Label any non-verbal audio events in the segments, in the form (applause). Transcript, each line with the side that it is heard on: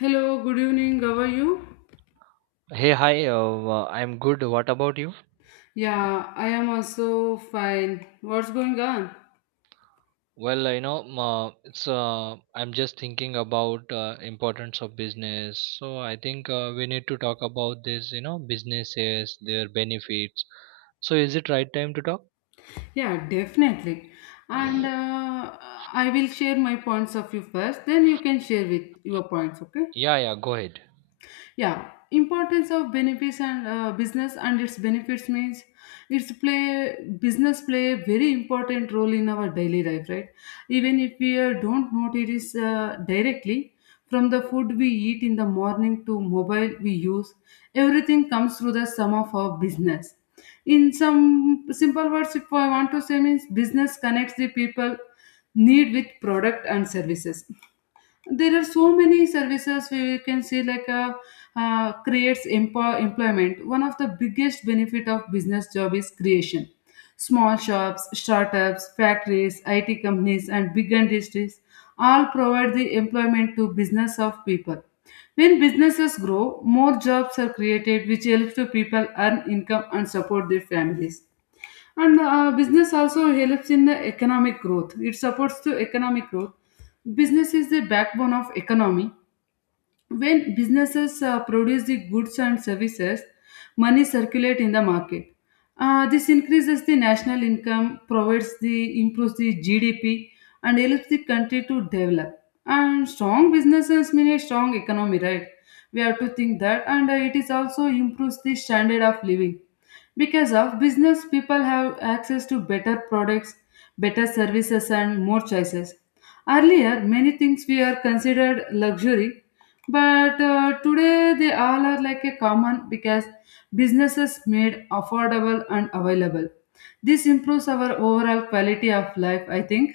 left: Hello, good evening. How are you?
right: Hey, hi. I'm good. What about you?
left: Yeah, I am also fine. What's going on?
right: Well, you know, m- it's I'm just thinking about importance of business. So I think we need to talk about this. You know, businesses, their benefits. So is it right time to talk?
left: Yeah, definitely. And I will share my points of view first, then you can share with your points, okay?
right: Yeah, yeah. Go ahead.
left: Yeah, importance of benefits and business and its benefits means it's play business play a very important role in our daily life, right? Even if we don't notice directly, from the food we eat in the morning to mobile we use, everything comes through the sum of our business. In some simple words, if I want to say, means business connects the people need with product and services. There are so many services where we can see like a employment. One of the biggest benefit of business job is creation. Small shops, startups, factories, IT companies, and big industries all provide the employment to business of people. When businesses grow, more jobs are created, which helps to people earn income and support their families. And business also helps in the economic growth. It supports the economic growth. Business is the backbone of economy. When businesses produce the goods and services, money circulate in the market. This increases the national income, provides the improves the GDP, and helps the country to develop. And strong businesses mean a strong economy, right? We have to think that, and it is also improves the standard of living. Because of business, people have access to better products, better services, and more choices. Earlier, many things we are considered luxury, but today they all are like a common because businesses made affordable and available. This improves our overall quality of life, I think.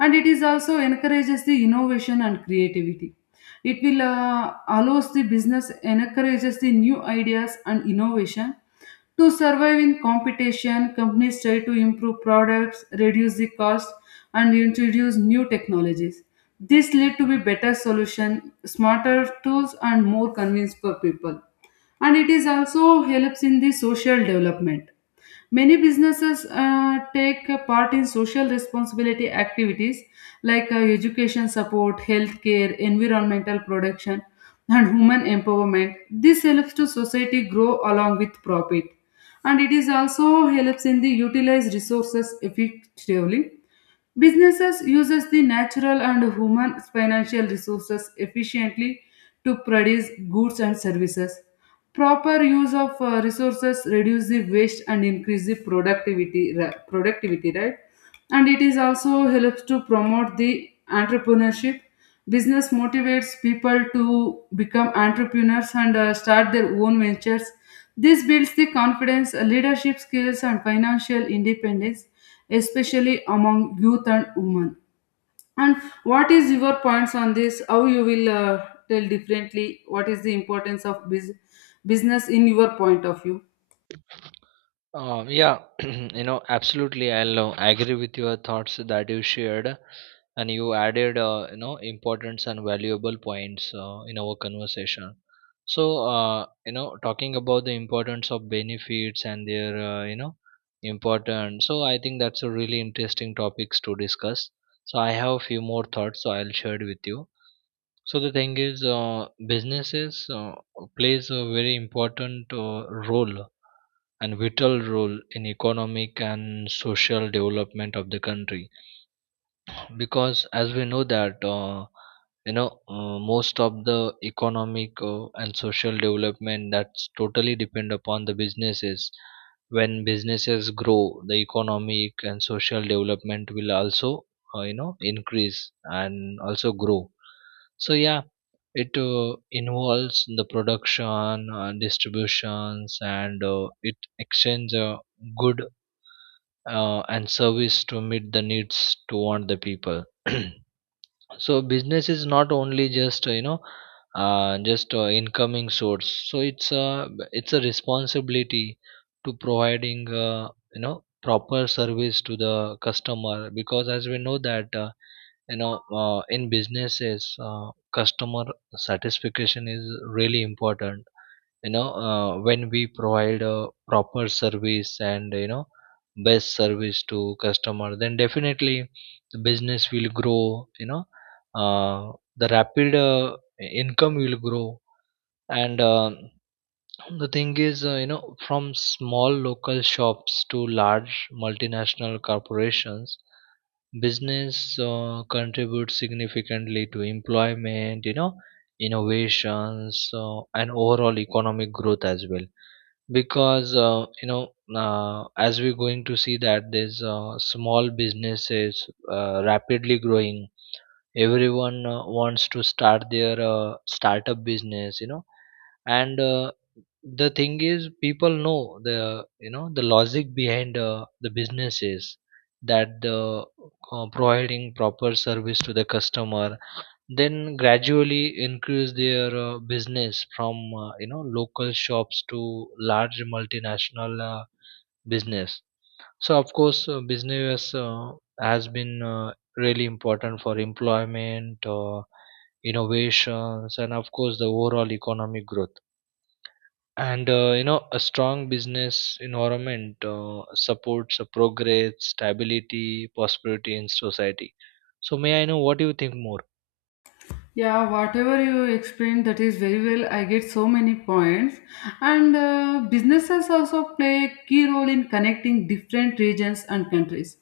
left: And it is also encourages the innovation and creativity. It will allows the business encourages the new ideas and innovation. To survive in competition, companies try to improve products, reduce the cost, and introduce new technologies. This lead to be better solution, smarter tools, and more convenience for people. And it is also helps in the social development. Many businesses take a part in social responsibility activities like education support, healthcare, environmental protection, and human empowerment. This helps to society grow along with profit, and it is also helps in the utilize resources effectively. Businesses uses the natural and human financial resources efficiently to produce goods and services. Proper use of resources reduce the waste and increase the productivity, right? And it is also helps to promote the entrepreneurship. Business motivates people to become entrepreneurs and start their own ventures. This builds the confidence, leadership skills, and financial independence, especially among youth and women. And what is your points on this? How you will tell differently what is the importance of business in your point of view?
right: Yeah, (clears throat) you know, absolutely. I'll agree with your thoughts that you shared, and you added, importance and valuable points in our conversation. So, talking about the importance of benefits and their, importance. So, I think that's a really interesting topics to discuss. So, I have a few more thoughts. So, I'll share it with you. So the thing is, businesses plays a very important role and vital role in economic and social development of the country because as we know that most of the economic and social development that's totally depend upon the businesses. When businesses grow, the economic and social development will also increase and also grow. So yeah, it involves the production, distributions, and it exchange good and service to meet the needs to want the people. (clears throat) So business is not only just incoming source. So it's a responsibility to providing proper service to the customer, because as we know that. You know in businesses, customer satisfaction is really important, you know. When we provide a proper service, and you know, best service to customer, then definitely the business will grow, you know. uh, the rapid income will grow. And The thing is, from small local shops to large multinational corporations, business contributes significantly to employment, you know, innovations, and overall economic growth as well. Because as we're going to see that there's small businesses rapidly growing. Everyone wants to start their startup business, you know. And The thing is, people know the, you know, the logic behind the business is that the providing proper service to the customer, then gradually increase their business from, local shops to large multinational business. So of course, business has been really important for employment, innovations, and of course the overall economic growth. And you know, a strong business environment supports a progress, stability, prosperity in society. So may I know what you think more?
left: Yeah, whatever you explained, that is very well. I get so many points. And businesses also play a key role in connecting different regions and countries.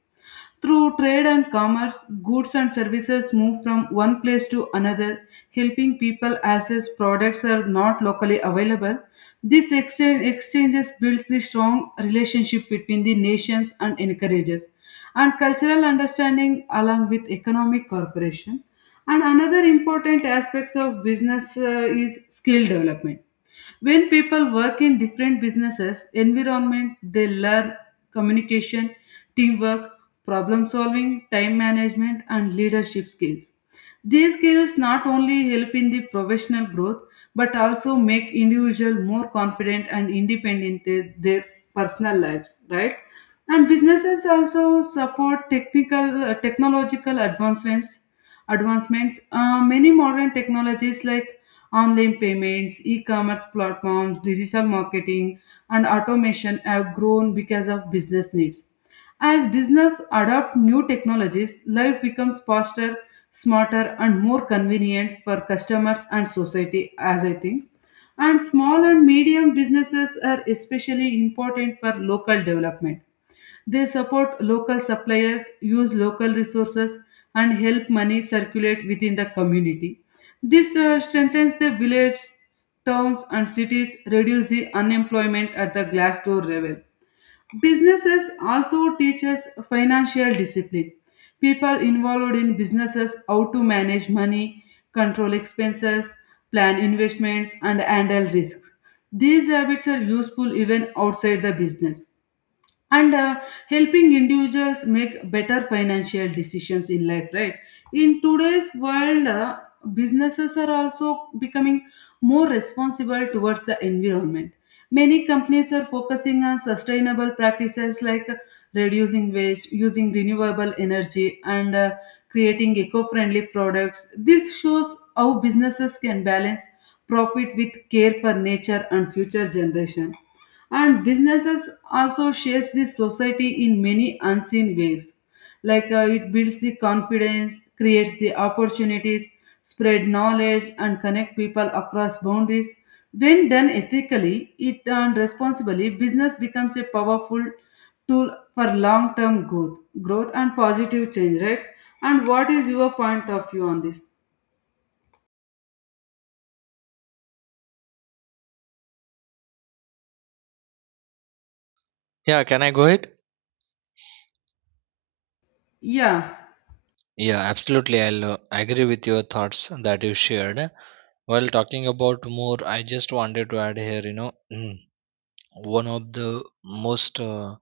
left: Through trade and commerce, goods and services move from one place to another, helping people access products are not locally available. This exchange exchanges builds the strong relationship between the nations and encourages and cultural understanding along with economic cooperation. And another important aspects of business is skill development. When people work in different businesses environment, they learn communication, teamwork, problem solving, time management, and leadership skills. These skills not only help in the professional growth but also make individual more confident and independent in their personal lives, right? And businesses also support technical technological advancements. Many modern technologies like online payments, e commerce platforms, digital marketing, and automation have grown because of business needs. As business adopt new technologies, life becomes faster, smarter, and more convenient for customers and society, as I think. And small and medium businesses are especially important for local development. They support local suppliers, use local resources, and help money circulate within the community. This strengthens the village, towns, and cities, reduce the unemployment at the glassdoor level. Businesses also teach us financial discipline. People involved in businesses how to manage money, control expenses, plan investments, and handle risks. These habits are useful even outside the business, and helping individuals make better financial decisions in life, right? In today's world, businesses are also becoming more responsible towards the environment. Many companies are focusing on sustainable practices like reducing waste, using renewable energy, and creating eco-friendly products. This shows how businesses can balance profit with care for nature and future generation. And businesses also shapes the society in many unseen ways, like it builds the confidence, creates the opportunities, spread knowledge, and connect people across boundaries. When done ethically it and responsibly, business becomes a powerful tool for long term growth and positive change, right? And what is your point of view on this?
right: Yeah, can I go ahead?
left: Yeah.
right: Yeah, absolutely. I'll agree with your thoughts that you shared. While talking about more, I just wanted to add here, you know. (clears throat) One of the most uh,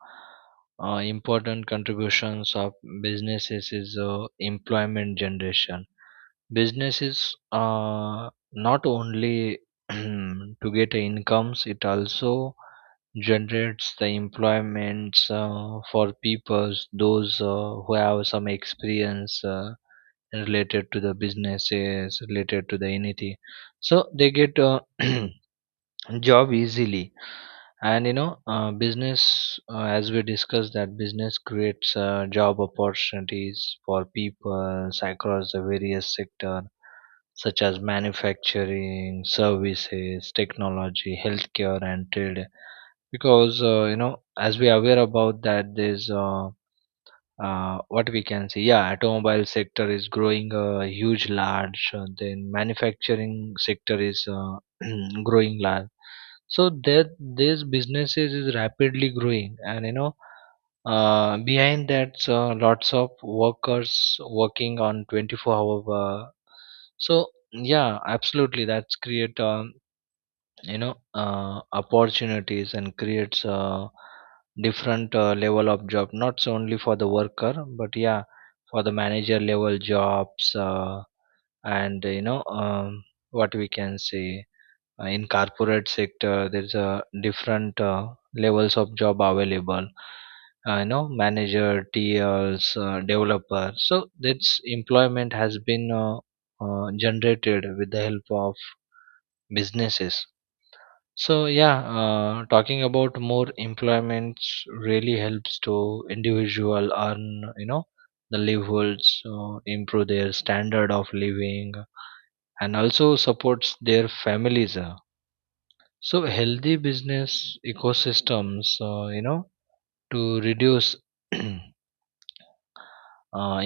right: uh, important contributions of businesses is employment generation. Businesses not only (clears throat) to get incomes, it also generates the employments for people, those who have some experience related to the businesses, related to the anything, so they get (clears throat) job easily. And you know, business, as we discussed that, business creates job opportunities for people across the various sector, such as manufacturing, services, technology, healthcare, and trade. Because as we are aware about that there's what we can see, yeah, automobile sector is growing huge large, then manufacturing sector is (clears throat) growing large. So that these businesses is rapidly growing, and you know, behind that lots of workers working on 24 hour. So yeah, absolutely that's create opportunities, and creates a different level of job, not so only for the worker, but yeah, for the manager level jobs. And you know, what we can say, in corporate sector there's a different levels of job available, you know, manager, tls, developer. So that's employment has been generated with the help of businesses. So yeah, talking about more employment, really helps to individual earn, you know, the livelihoods, improve their standard of living, and also supports their families. So healthy business ecosystems, you know, to reduce (clears throat) uh,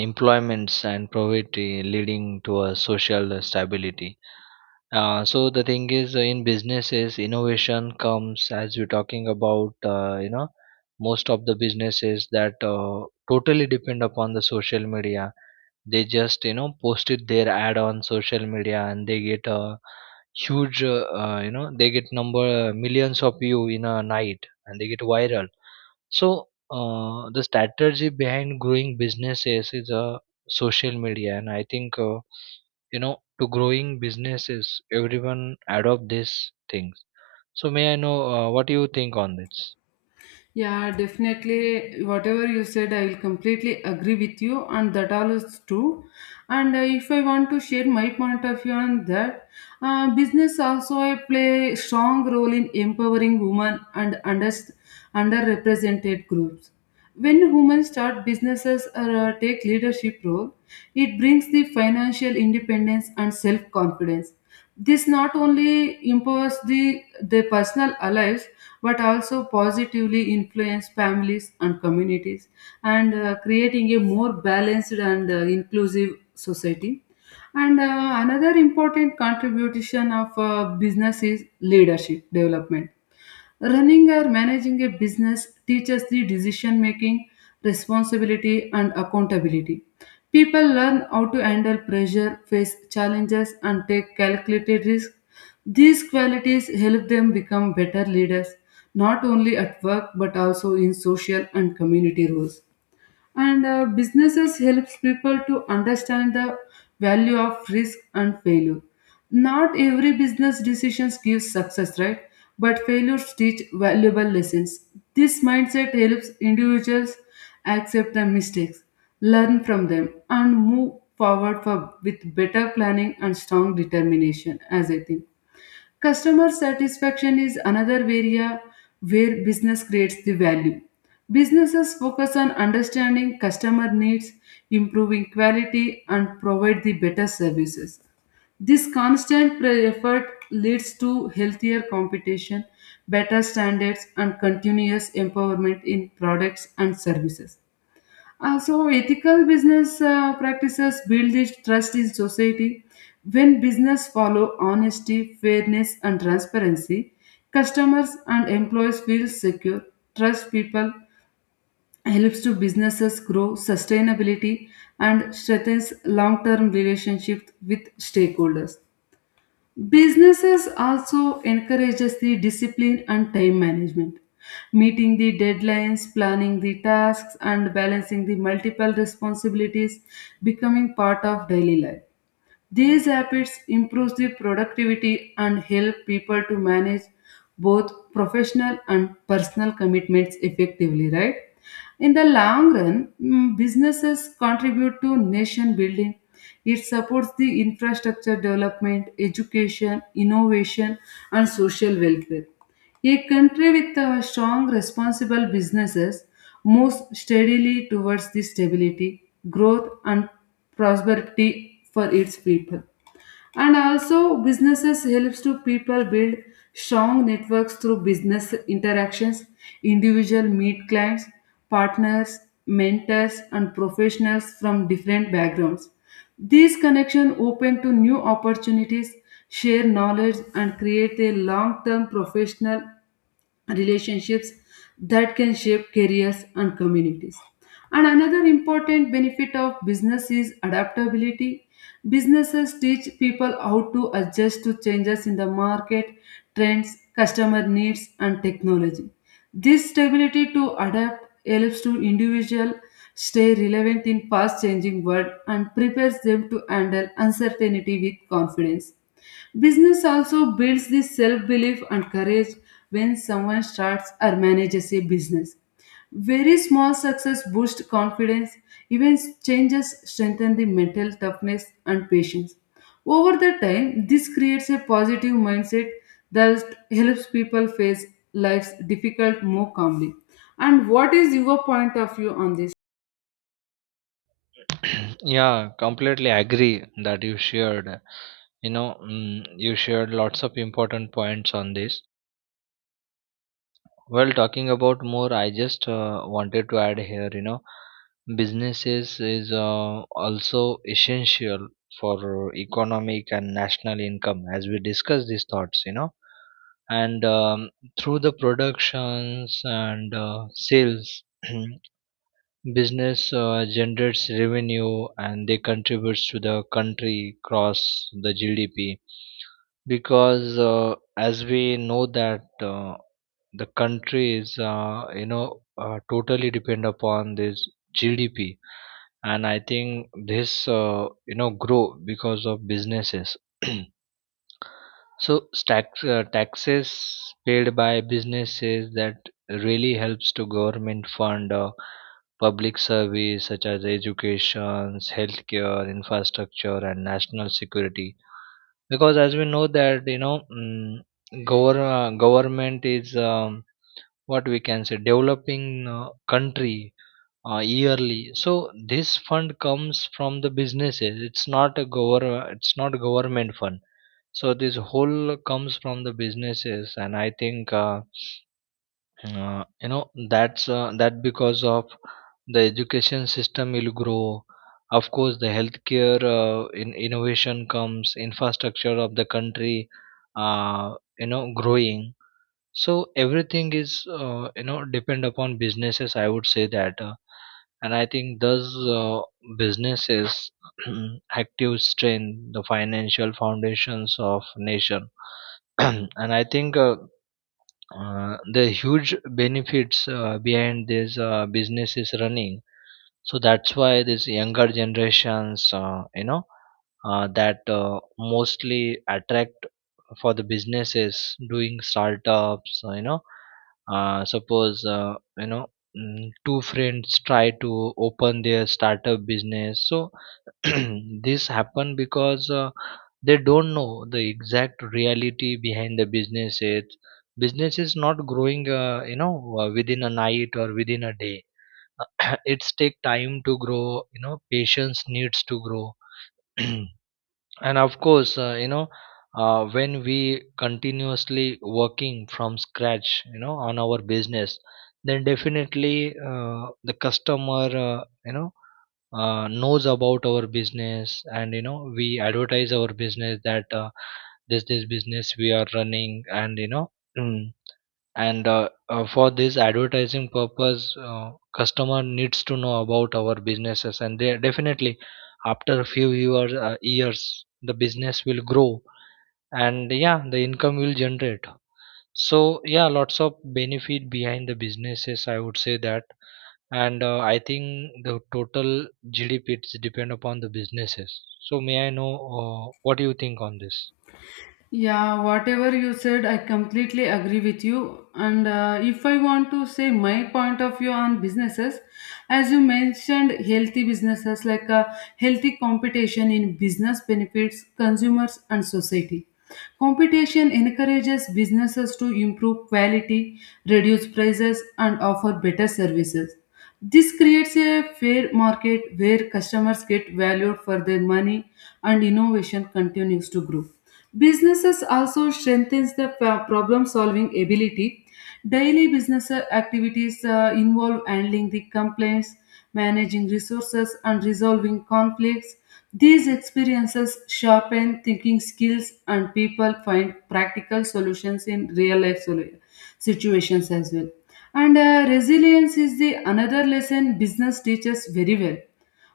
right: employments and poverty, leading to a social stability. So the thing is, in businesses, innovation comes, as we're talking about. You know, most of the businesses that totally depend upon the social media. They just, you know, posted their ad on social media, and they get a huge. You know, they get number millions of view in a night, and they get viral. So the strategy behind growing businesses is social media, and I think. You know, to growing businesses, everyone adopt these things. So may I know what you think on this?
left: Yeah, definitely. Whatever you said, I will completely agree with you, and that all is true. And if I want to share my point of view on that, business also I play strong role in empowering women and underrepresented groups. When women start businesses or take leadership role, it brings the financial independence and self confidence. This not only improves their personal lives but also positively influence families and communities, and creating a more balanced and inclusive society. And another important contribution of business is leadership development. Running or managing a business teaches the decision making, responsibility, and accountability. People learn how to handle pressure, face challenges, and take calculated risks. These qualities help them become better leaders, not only at work but also in social and community roles. And businesses helps people to understand the value of risk and failure. Not every business decisions gives success, right? But failures teach valuable lessons. This mindset helps individuals accept their mistakes, learn from them, and move forward with better planning and strong determination, as I think. Customer satisfaction is another area where business creates the value. Businesses focus on understanding customer needs, improving quality, and provide the better services. This effort leads to healthier competition, better standards, and continuous empowerment in products and services. So, ethical business practices build this trust in society. When business follow honesty, fairness, and transparency, customers and employees feel secure, trust people, helps to businesses grow sustainability, and strengthens long-term relationships with stakeholders. Businesses also encourages the discipline and time management. Meeting the deadlines, planning the tasks, and balancing the multiple responsibilities becoming part of daily life. These habits improve the productivity and help people to manage both professional and personal commitments effectively, right? In the long run, businesses contribute to nation building. It supports the infrastructure development, education, innovation, and social welfare. A country with strong, responsible businesses moves steadily towards the stability, growth, and prosperity for its people. And also businesses helps to people build strong networks through business interactions. Individual meet clients, partners, mentors, and professionals from different backgrounds. These connections open to new opportunities, share knowledge, and create a long-term professional relationships that can shape careers and communities. And another important benefit of business is adaptability. Businesses teach people how to adjust to changes in the market, trends, customer needs, and technology. This stability to adapt helps to individual stay relevant in fast changing world and prepares them to handle uncertainty with confidence. Business also builds the self belief and courage when someone starts or manages a business. Very small success boosts confidence, even changes strengthen the mental toughness and patience. Over the time, this creates a positive mindset that helps people face life's difficult more calmly. And what is your point of view on this?
right: (clears throat) Yeah, completely agree that you shared, you know. Mm, you shared lots of important points on this. Well, talking about more, I just wanted to add here, you know, businesses is also essential for economic and national income, as we discuss these thoughts, you know. And Through the productions and sales, (clears throat) business generates revenue, and they contributes to the country across the GDP. Because as we know that the country is totally depend upon this GDP, and I think this grow because of businesses. (clears throat) So tax, taxes paid by businesses, that really helps to government fund public service such as education, healthcare, infrastructure, and national security. Because as we know that, you know, mm, government is, what we can say, developing country yearly. So this fund comes from the businesses, it's not a it's not government fund. So this whole comes from the businesses, and I think, that's that because of the education system will grow. Of course the healthcare, in innovation comes, infrastructure of the country, uh, growing. So everything is, depend upon businesses, I would say that. And I think those uh, businesses (clears throat) active strength the financial foundations of nation. (clears throat) And I think, the huge benefits behind this business is running. So that's why this younger generations, that mostly attract for the businesses, doing startups, suppose, mm, two friends try to open their startup business. So (clears throat) this happen because they don't know the exact reality behind the business. It's business is not growing, within a night or within a day. (clears throat) It's take time to grow, you know, patience needs to grow. (clears throat) And of course, when we continuously working from scratch, you know, on our business, then definitely the customer, knows about our business, and you know, we advertise our business, that this business we are running, and you know, mm, and for this advertising purpose, customer needs to know about our businesses, and they definitely, after a few years, years the business will grow, and yeah, the income will generate. So yeah, lots of benefit behind the businesses, I would say that. And I think the total GDP it's depend upon the businesses. So may I know what do you think on this?
left: Yeah, whatever you said, I completely agree with you. And if I want to say my point of view on businesses, as you mentioned, healthy businesses like a healthy competition in business benefits consumers and society. Competition encourages businesses to improve quality, reduce prices, and offer better services. This creates a fair market where customers get valued for their money and innovation continues to grow. Businesses also strengthens the problem solving ability. Daily business activities involve handling the complaints, managing resources, and resolving conflicts. These experiences sharpen thinking skills, and people find practical solutions in real life situations as well. And resilience is the another lesson business teaches very well.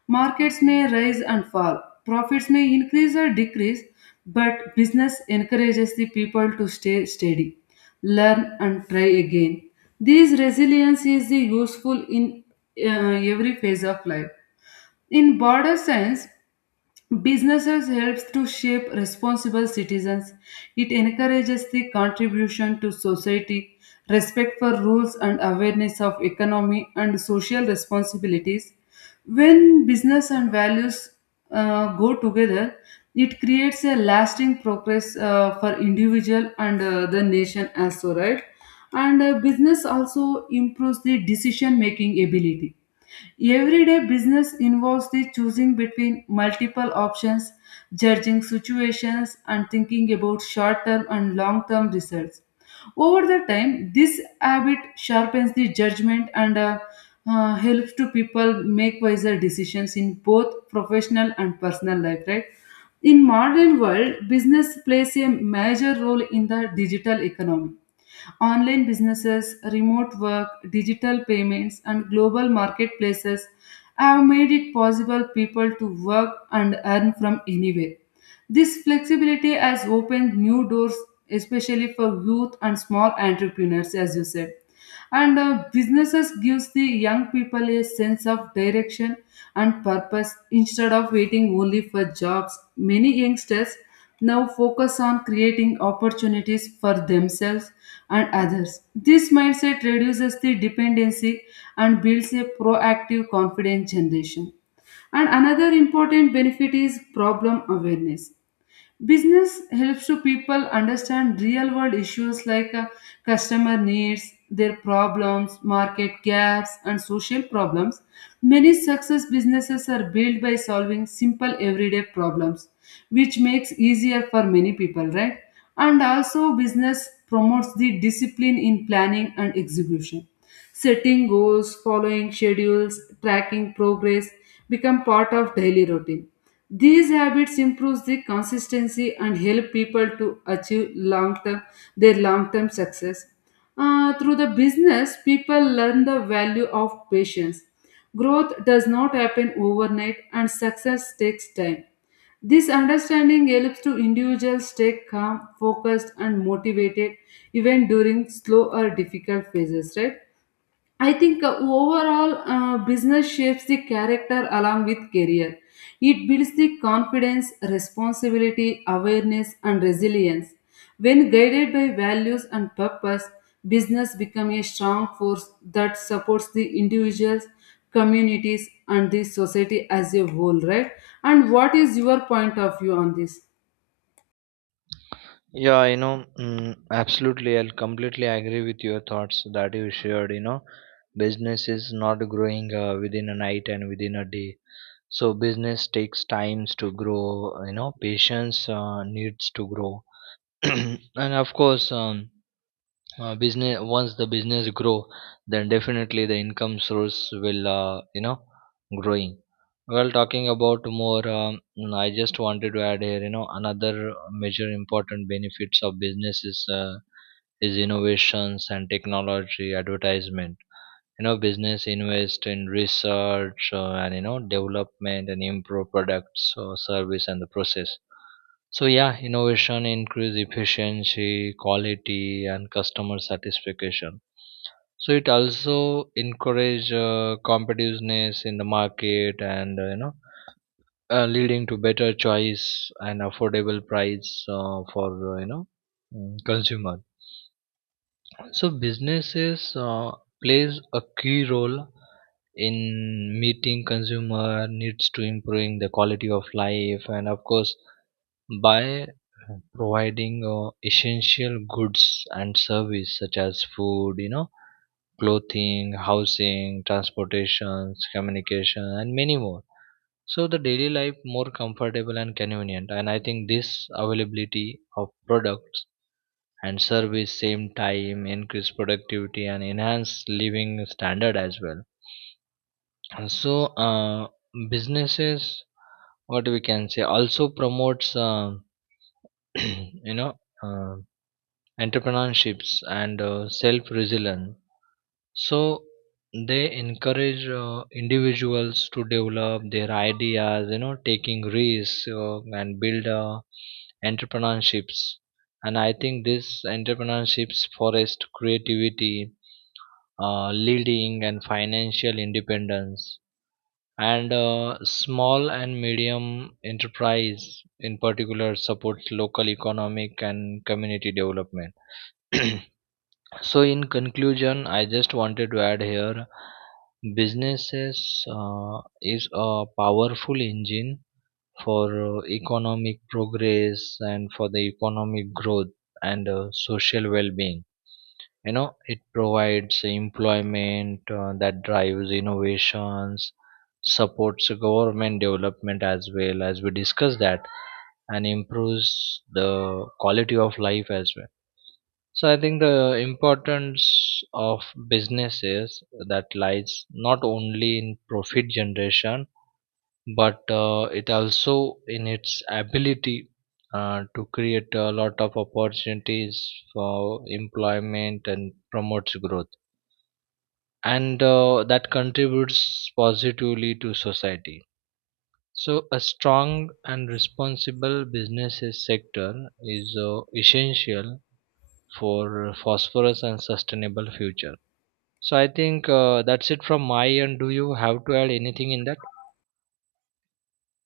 left: Markets may rise and fall, profits may increase or decrease, but business encourages the people to stay steady, learn, and try again. This resilience is useful in every phase of life. In border science, businesses helps to shape responsible citizens. It encourages the contribution to society, respect for rules, and awareness of economy and social responsibilities. When business and values go together, it creates a lasting progress for individual and the nation as so, right. And Business also improves the decision making ability. Everyday business involves the choosing between multiple options, judging situations, and thinking about short term and long term results. Over the time, this habit sharpens the judgment and helps to people make wiser decisions in both professional and personal life, right? In modern world, business plays a major role in the digital economy. Online businesses, remote work, digital payments, and global marketplaces have made it possible people to work and earn from anywhere. This flexibility has opened new doors, especially for youth and small entrepreneurs, as you said. And Businesses gives the young people a sense of direction and purpose instead of waiting only for jobs. Many youngsters now focus on creating opportunities for themselves and others. This mindset reduces the dependency and builds a proactive, confident generation. And another important benefit is problem awareness. Business helps to people understand real world issues like customer needs, their problems, market gaps, and social problems. Many success businesses are built by solving simple everyday problems, which makes easier for many people, right? And also business promotes the discipline in planning and execution. Setting goals, following schedules, tracking progress become part of daily routine. These habits improve the consistency and help people to achieve long term their long term success. Through the business, people learn the value of patience. Growth does not happen overnight and success takes time. This understanding helps to individuals stay calm, focused, and motivated even during slow or difficult phases, right? I think overall business shapes the character along with career. It builds the confidence, responsibility, awareness, and resilience. When guided by values and purpose, business becomes a strong force that supports the individuals, communities, and the society as a whole, right? And what is your point of view on this?
right: Yeah, you know, mm, absolutely. I'll completely agree with your thoughts that you shared. You know, business is not growing within a night and within a day. So business takes times to grow. You know, patience needs to grow, (clears throat) and of course, business, once the business grow, then definitely the income source will growing. Well, talking about more, mm, I just wanted to add here, you know, another major important benefits of business is innovations and technology advertisement. You know, business invest in research and, you know, development, and improve products or service and the process. So yeah, innovation increase efficiency, quality, and customer satisfaction. So it also encourage competitiveness in the market, and leading to better choice and affordable price for you know mm, consumer. So businesses plays a key role in meeting consumer needs to improving the quality of life, and of course, by providing essential goods and service such as food, you know, clothing, housing, transportations, communication, and many more. So the daily life more comfortable and convenient. And I think this availability of products and service same time increase productivity and enhance living standard as well. And so businesses, what we can say, also promotes (clears throat) you know uh, entrepreneurships and self resilience. So they encourage individuals to develop their ideas, you know, taking risks and build entrepreneurships. And I think this entrepreneurships forest creativity, leading and financial independence. And small and medium enterprise in particular supports local economic and community development. (clears throat) So, in conclusion, I just wanted to add here, businesses is a powerful engine for economic progress and for the economic growth, and social well being. You know, it provides employment that drives innovations, supports government development as well, as we discussed that, and improves the quality of life as well. So I think the importance of businesses that lies not only in profit generation, but it also in its ability to create a lot of opportunities for employment and promotes growth, and that contributes positively to society. So a strong and responsible businesses sector is essential for phosphorus and sustainable future. So I think that's it from my end. Do you have to add anything in that?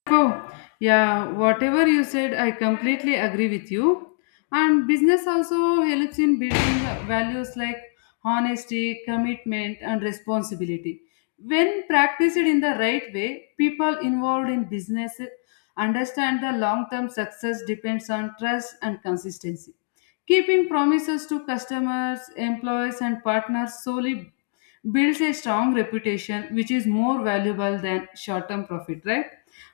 left: Oh, yeah, whatever you said, I completely agree with you. And business also helps in building values like honesty, commitment, and responsibility. When practiced in the right way, people involved in business understand the long term success depends on trust and consistency. Keeping promises to customers, employees, and partners solely builds a strong reputation, which is more valuable than short term profit, right?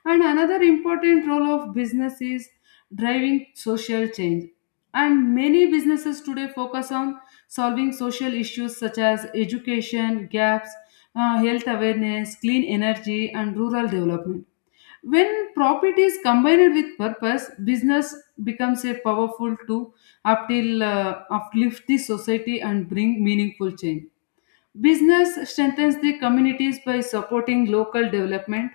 left: And another important role of business is driving social change. And many businesses today focus on solving social issues such as education gaps, health awareness, clean energy, and rural development. When profit is combined with purpose, business becomes a powerful tool up till uplift the society and bring meaningful change. Business strengthens the communities by supporting local development.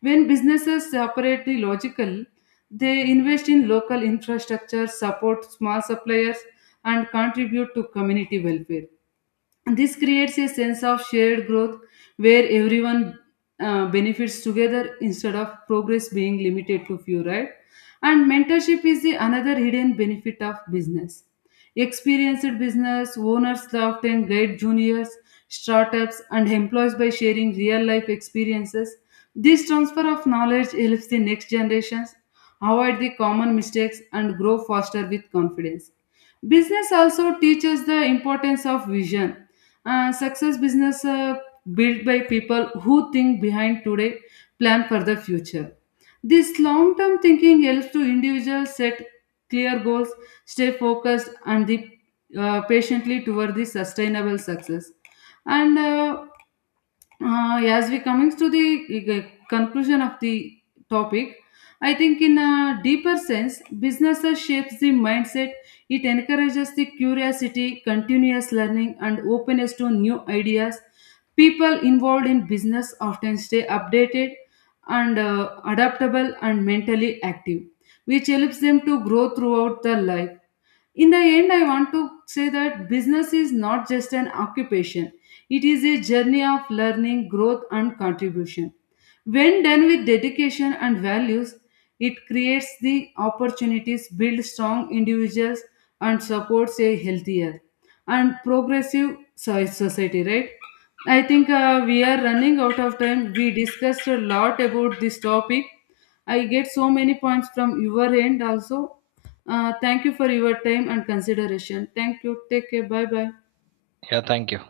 left: When businesses operate the logical, they invest in local infrastructure, support small suppliers, and contribute to community welfare. This creates a sense of shared growth where everyone benefits together instead of progress being limited to few, right? And mentorship is the another hidden benefit of business. Experienced business owners often guide juniors, startups and employees by sharing real life experiences. This transfer of knowledge helps the next generations avoid the common mistakes and grow faster with confidence. Business also teaches the importance of vision. Success business built by people who think behind today, plan for the future. This long term thinking helps to individuals set clear goals, stay focused, and the, patiently toward the sustainable success. And As we coming to the conclusion of the topic, I think in a deeper sense, businesses shapes the mindset. It encourages the curiosity, continuous learning, and openness to new ideas. People involved in business often stay updated and adaptable and mentally active, which helps them to grow throughout their life. In the end, I want to say that business is not just an occupation, it is a journey of learning, growth, and contribution. When done with dedication and values, it creates the opportunities, builds strong individuals, and supports a healthier and progressive society, right? I think we are running out of time. We discussed a lot about this topic. I get so many points from your end also. Thank you for your time and consideration. Thank you. Take care. Bye bye.
right: Yeah, thank you.